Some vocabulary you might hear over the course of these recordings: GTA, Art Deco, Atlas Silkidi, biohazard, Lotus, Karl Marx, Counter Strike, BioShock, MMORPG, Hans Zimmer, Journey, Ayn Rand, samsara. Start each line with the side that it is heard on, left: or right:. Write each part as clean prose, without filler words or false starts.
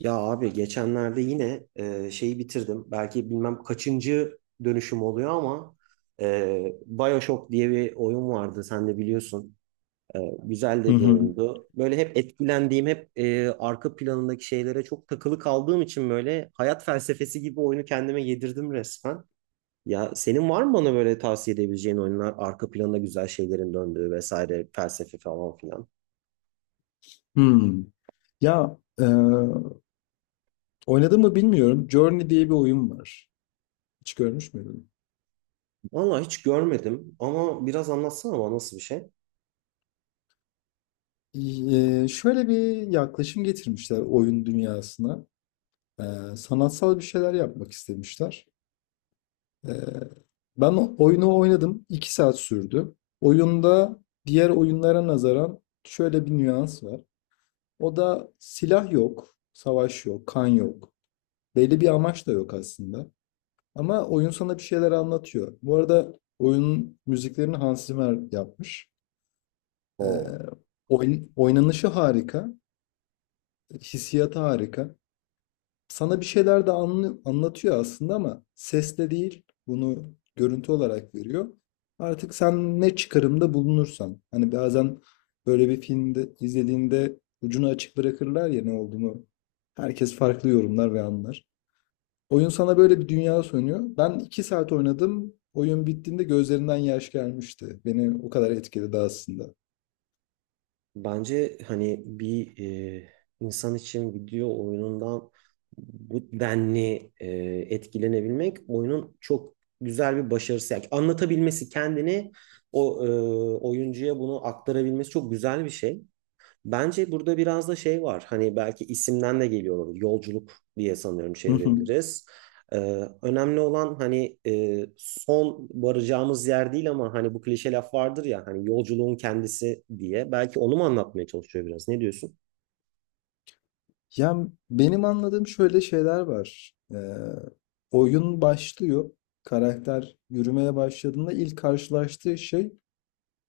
right: Ya abi geçenlerde yine şeyi bitirdim. Belki bilmem kaçıncı dönüşüm oluyor ama BioShock diye bir oyun vardı. Sen de biliyorsun. Güzel
left: Hı
right: de bir
left: hı.
right: oyundu. Böyle hep etkilendiğim, hep arka planındaki şeylere çok takılı kaldığım için böyle hayat felsefesi gibi oyunu kendime yedirdim resmen. Ya senin var mı bana böyle tavsiye edebileceğin oyunlar, arka planda güzel şeylerin döndüğü vesaire, felsefe falan filan?
left: Hımm. Ya, oynadım mı bilmiyorum. Journey diye bir oyun var. Hiç görmüş müydün?
right: Vallahi hiç görmedim ama biraz anlatsana bana nasıl bir şey?
left: Şöyle bir yaklaşım getirmişler oyun dünyasına. Sanatsal bir şeyler yapmak istemişler. Eee, Ben o oyunu oynadım. 2 saat sürdü. Oyunda diğer oyunlara nazaran şöyle bir nüans var. O da silah yok, savaş yok, kan yok. Belli bir amaç da yok aslında. Ama oyun sana bir şeyler anlatıyor. Bu arada oyunun müziklerini Hans Zimmer yapmış. Ee,
right: Oo.
left: Oyun, oynanışı harika, hissiyatı harika. Sana bir şeyler de anlatıyor aslında ama sesle değil, bunu görüntü olarak veriyor. Artık sen ne çıkarımda bulunursan, hani bazen böyle bir filmde izlediğinde ucunu açık bırakırlar ya ne olduğunu. Herkes farklı yorumlar ve anlar. Oyun sana böyle bir dünya sunuyor. Ben 2 saat oynadım. Oyun bittiğinde gözlerinden yaş gelmişti. Beni o kadar etkiledi aslında.
right: Bence hani bir e, insan için video oyunundan bu denli etkilenebilmek oyunun çok güzel bir başarısı. Yani anlatabilmesi kendini o oyuncuya bunu aktarabilmesi çok güzel bir şey. Bence burada biraz da şey var. Hani belki isimden de geliyor olabilir. Yolculuk diye sanıyorum
left: Hı hı.
right: çevirebiliriz. Ee, önemli olan hani son varacağımız yer değil ama hani bu klişe laf vardır ya hani yolculuğun kendisi diye. Belki onu mu anlatmaya çalışıyor biraz? Ne diyorsun?
left: Ya benim anladığım şöyle şeyler var. Oyun başlıyor. Karakter yürümeye başladığında ilk karşılaştığı şey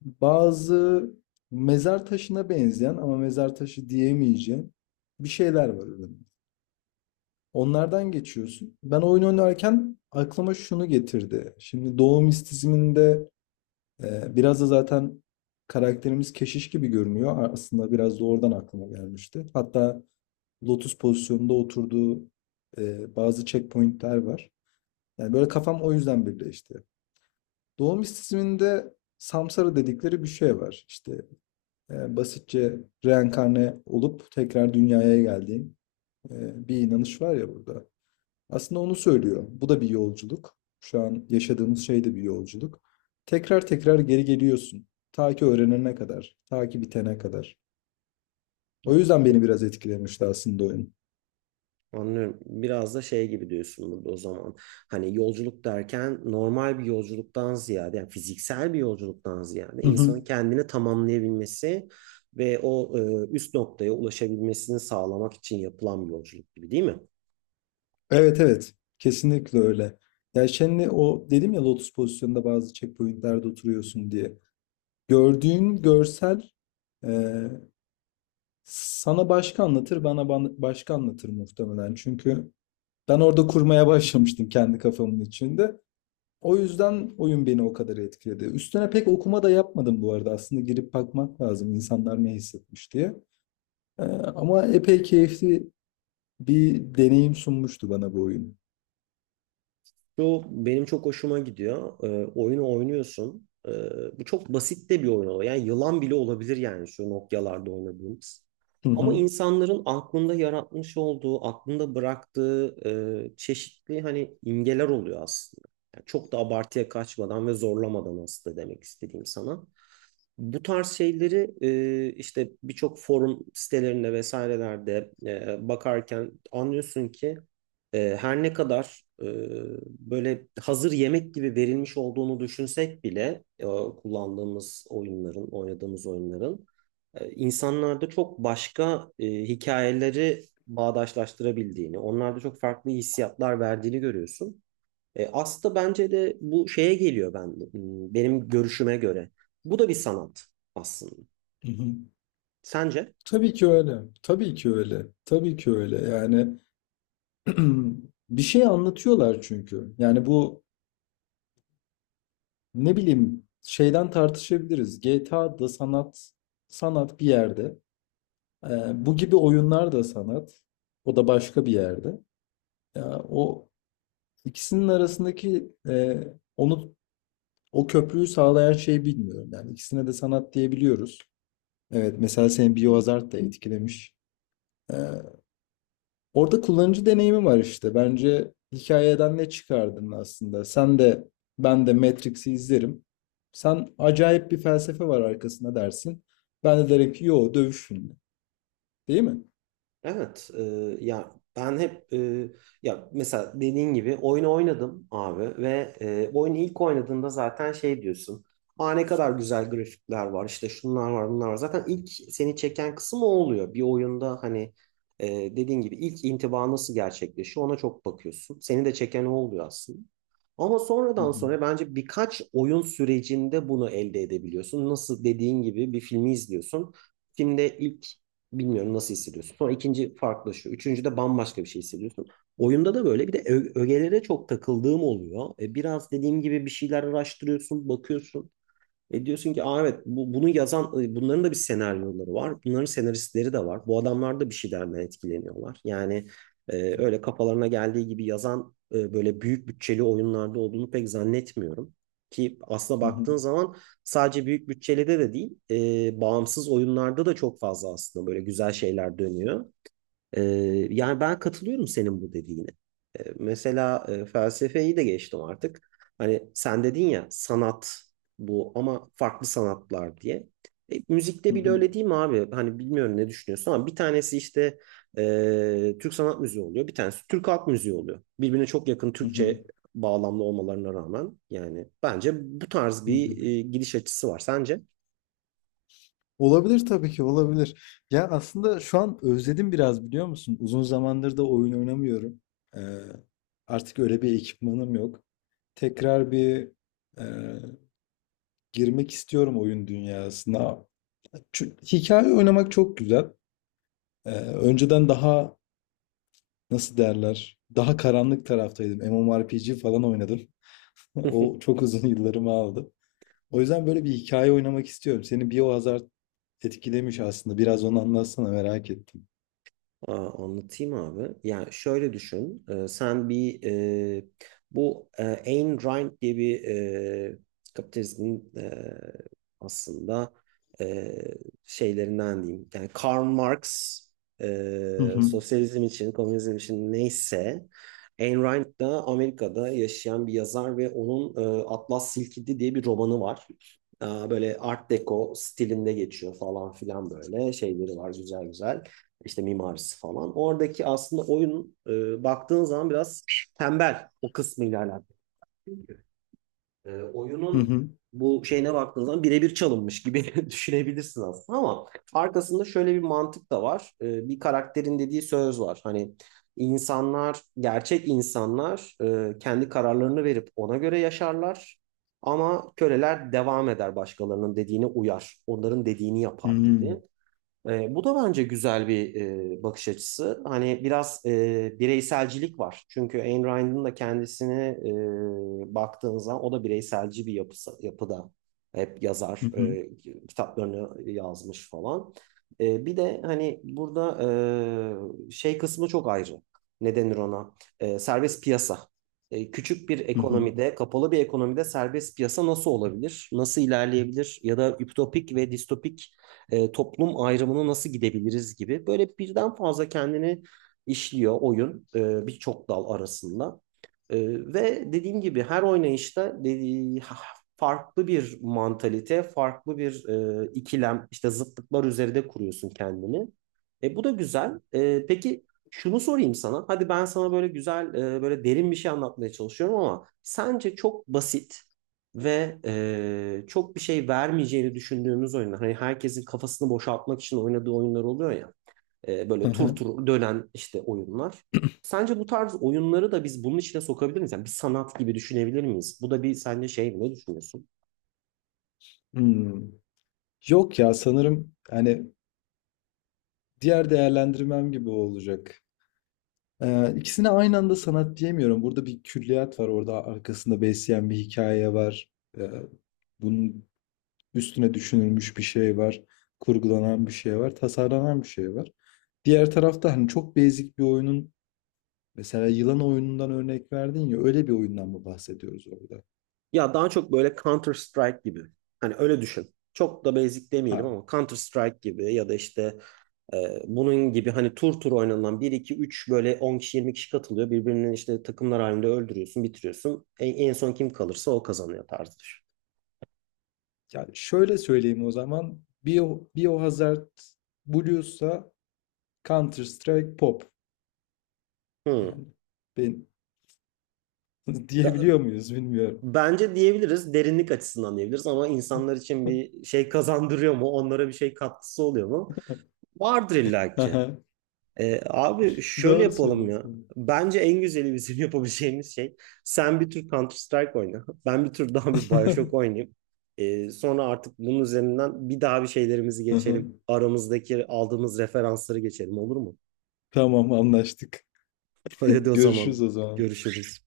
left: bazı mezar taşına benzeyen ama mezar taşı diyemeyeceğim bir şeyler var önünde. Onlardan geçiyorsun. Ben oyun oynarken aklıma şunu getirdi. Şimdi doğum istizminde biraz da zaten karakterimiz keşiş gibi görünüyor. Aslında biraz da oradan aklıma gelmişti. Hatta Lotus pozisyonunda oturduğu bazı checkpointler var. Yani böyle kafam o yüzden birleşti. Doğu mistisizminde samsara dedikleri bir şey var. İşte basitçe reenkarne olup tekrar dünyaya geldiğin bir inanış var ya burada. Aslında onu söylüyor. Bu da bir yolculuk. Şu an yaşadığımız şey de bir yolculuk. Tekrar tekrar geri geliyorsun. Ta ki öğrenene kadar, ta ki bitene kadar.
right: Hı.
left: O yüzden beni biraz etkilemişti aslında oyun.
right: Anlıyorum. Biraz da şey gibi diyorsun burada o zaman. Hani yolculuk derken normal bir yolculuktan ziyade, yani fiziksel bir yolculuktan ziyade
left: Hı hı.
right: insanın kendini tamamlayabilmesi ve o üst noktaya ulaşabilmesini sağlamak için yapılan bir yolculuk gibi değil mi?
left: Evet, evet, kesinlikle öyle. Ya şimdi o dedim ya lotus pozisyonunda bazı checkpointlerde oturuyorsun diye. Gördüğün görsel e, sana başka anlatır, bana başka anlatır muhtemelen. Çünkü ben orada kurmaya başlamıştım kendi kafamın içinde. O yüzden oyun beni o kadar etkiledi. Üstüne pek okuma da yapmadım bu arada. Aslında girip bakmak lazım insanlar ne hissetmiş diye. Ama epey keyifli bir deneyim sunmuştu bana bu oyun.
right: Şu benim çok hoşuma gidiyor. Oyunu oynuyorsun. Bu çok basit de bir oyun oluyor. Yani yılan bile olabilir, yani şu Nokia'larda oynadığımız.
left: Hı
right: Ama
left: hı,
right: insanların aklında yaratmış olduğu, aklında bıraktığı çeşitli hani imgeler oluyor aslında. Yani çok da abartıya kaçmadan ve zorlamadan aslında demek istediğim sana. Bu tarz şeyleri işte birçok forum sitelerinde vesairelerde bakarken anlıyorsun ki her ne kadar böyle hazır yemek gibi verilmiş olduğunu düşünsek bile kullandığımız oyunların, oynadığımız oyunların insanlarda çok başka hikayeleri bağdaşlaştırabildiğini, onlarda çok farklı hissiyatlar verdiğini görüyorsun. Aslında bence de bu şeye geliyor, benim görüşüme göre. Bu da bir sanat aslında.
left: hı hı.
right: Sence?
left: Tabii ki öyle. Tabii ki öyle. Tabii ki öyle. Yani bir şey anlatıyorlar çünkü. Yani bu ne bileyim şeyden tartışabiliriz. GTA da sanat, sanat bir yerde. Bu gibi oyunlar da sanat. O da başka bir yerde. Ya, o İkisinin arasındaki, onu o köprüyü sağlayan şeyi bilmiyorum. Yani ikisine de sanat diyebiliyoruz. Evet, mesela senin biohazard da etkilemiş. E, Orada kullanıcı deneyimi var işte. Bence hikayeden ne çıkardın aslında? Sen de ben de Matrix'i izlerim. Sen acayip bir felsefe var arkasında dersin. Ben de derim ki yo, dövüş filmi. Değil mi?
right: Evet. Ya ben hep ya mesela dediğin gibi oyunu oynadım abi ve oyunu ilk oynadığında zaten şey diyorsun. Aa, ne kadar güzel grafikler var, işte şunlar var bunlar var. Zaten ilk seni çeken kısım o oluyor. Bir oyunda hani e, dediğin gibi ilk intiba nasıl gerçekleşiyor, ona çok bakıyorsun. Seni de çeken o oluyor aslında. Ama
left: Hı
right: sonradan
left: hı.
right: sonra bence birkaç oyun sürecinde bunu elde edebiliyorsun. Nasıl dediğin gibi bir filmi izliyorsun. Filmde ilk bilmiyorum nasıl hissediyorsun. Sonra ikinci farklılaşıyor. Üçüncü de bambaşka bir şey hissediyorsun. Oyunda da böyle bir de ögelere çok takıldığım oluyor. Biraz dediğim gibi bir şeyler araştırıyorsun, bakıyorsun. E, diyorsun ki aa, evet bunu yazan bunların da bir senaryoları var. Bunların senaristleri de var. Bu adamlar da bir şeylerden etkileniyorlar. Yani öyle kafalarına geldiği gibi yazan böyle büyük bütçeli oyunlarda olduğunu pek zannetmiyorum. Ki aslına
left: Hı hı.
right: baktığın zaman sadece büyük bütçeli de değil, bağımsız oyunlarda da çok fazla aslında böyle güzel şeyler dönüyor. Ee, yani ben katılıyorum senin bu dediğine. Mesela felsefeyi de geçtim artık. Hani sen dedin ya, sanat bu ama farklı sanatlar diye. E,
left: Hı
right: müzikte bile
left: hı.
right: öyle değil mi abi? Hani bilmiyorum ne düşünüyorsun ama bir tanesi işte Türk sanat müziği oluyor. Bir tanesi Türk halk müziği oluyor. Birbirine çok yakın,
left: Hı hı.
right: Türkçe bağlamlı olmalarına rağmen yani bence bu tarz
left: Hı
right: bir
left: hı.
right: gidiş açısı var. Sence?
left: Olabilir, tabii ki olabilir. Ya aslında şu an özledim biraz, biliyor musun? Uzun zamandır da oyun oynamıyorum. Ee, Artık öyle bir ekipmanım yok. Tekrar bir e, girmek istiyorum oyun dünyasına. Çünkü hikaye oynamak çok güzel. Önceden daha nasıl derler? Daha karanlık taraftaydım. MMORPG falan oynadım. O çok uzun yıllarımı aldı. O yüzden böyle bir hikaye oynamak istiyorum. Seni Biohazard etkilemiş aslında. Biraz onu anlatsana, merak ettim.
right: Aa, anlatayım abi. Yani şöyle düşün. Sen bir e, bu Ayn Rand diye bir kapitalizmin aslında e, şeylerinden diyeyim. Yani Karl Marx
left: Hı hı.
right: sosyalizm için, komünizm için neyse, Ayn Rand da Amerika'da yaşayan bir yazar ve onun Atlas Silkidi diye bir romanı var. Aa, böyle Art Deco stilinde geçiyor falan filan, böyle şeyleri var, güzel güzel işte mimarisi falan. Oradaki aslında oyun, baktığın zaman, biraz tembel o kısmıyla alakalı. E,
left: Hı
right: oyunun
left: hı.
right: bu şeyine baktığın zaman birebir çalınmış gibi düşünebilirsin aslında, ama arkasında şöyle bir mantık da var. Bir karakterin dediği söz var. Hani insanlar, gerçek insanlar kendi kararlarını verip ona göre yaşarlar. Ama köleler devam eder, başkalarının dediğine uyar. Onların dediğini yapar gibi.
left: Hımm.
right: Bu da bence güzel bir bakış açısı. Hani biraz bireyselcilik var. Çünkü Ayn Rand'ın da kendisini baktığınız zaman o da bireyselci bir yapısı, yapıda. Hep
left: Hı
right: yazar,
left: hı.
right: kitaplarını yazmış falan. Bir de hani burada şey kısmı çok ayrı. Ne denir ona? Serbest piyasa. Küçük bir
left: Hı hı.
right: ekonomide, kapalı bir ekonomide serbest piyasa nasıl olabilir? Nasıl ilerleyebilir? Ya da ütopik ve distopik toplum ayrımını nasıl gidebiliriz gibi. Böyle birden fazla kendini işliyor oyun, birçok dal arasında. E, ve dediğim gibi her oynayışta dediği, farklı bir mantalite, farklı bir ikilem, işte zıtlıklar üzerinde kuruyorsun kendini. Bu da güzel. Peki şunu sorayım sana. Hadi ben sana böyle güzel, böyle derin bir şey anlatmaya çalışıyorum ama sence çok basit ve çok bir şey vermeyeceğini düşündüğümüz oyunlar. Hani herkesin kafasını boşaltmak için oynadığı oyunlar oluyor ya. E,
left: Hı
right: böyle tur
left: hı.
right: tur dönen işte oyunlar. Sence bu tarz oyunları da biz bunun içine sokabilir miyiz? Yani bir sanat gibi düşünebilir miyiz? Bu da bir, sence şey, ne düşünüyorsun?
left: Hımm. Yok ya, sanırım, hani, diğer değerlendirmem gibi olacak. İkisine aynı anda sanat diyemiyorum. Burada bir külliyat var, orada arkasında besleyen bir hikaye var. Eee, Bunun üstüne düşünülmüş bir şey var, kurgulanan bir şey var, tasarlanan bir şey var. Diğer tarafta, hani, çok basic bir oyunun, mesela yılan oyunundan örnek verdin ya, öyle bir oyundan mı bahsediyoruz orada?
right: Ya daha çok böyle Counter Strike gibi. Hani öyle düşün. Çok da basic demeyelim
left: Ha.
right: ama Counter Strike gibi, ya da işte bunun gibi, hani tur tur oynanılan, bir 2 üç, böyle 10 kişi 20 kişi katılıyor. Birbirinin, işte takımlar halinde, öldürüyorsun, bitiriyorsun. En son kim kalırsa o kazanıyor tarzıdır.
left: Yani şöyle söyleyeyim o zaman. Biohazard Blues'a, Counter Strike Pop.
right: Hmm.
left: Yani ben
right: Da-
left: diyebiliyor muyuz bilmiyorum.
right: bence diyebiliriz. Derinlik açısından diyebiliriz ama insanlar için bir şey kazandırıyor mu? Onlara bir şey katkısı oluyor mu? Vardır illaki.
left: Aha,
right: Abi şöyle
left: doğru
right: yapalım ya.
left: söylüyorsun.
right: Bence en güzeli bizim yapabileceğimiz şey, sen bir tur Counter Strike oyna. Ben bir tur daha bir BioShock oynayayım. Sonra artık bunun üzerinden bir daha bir şeylerimizi
left: Aha,
right: geçelim. Aramızdaki aldığımız referansları geçelim, olur mu?
left: tamam, anlaştık.
right: Hadi o
left: Görüşürüz
right: zaman
left: o zaman.
right: görüşürüz.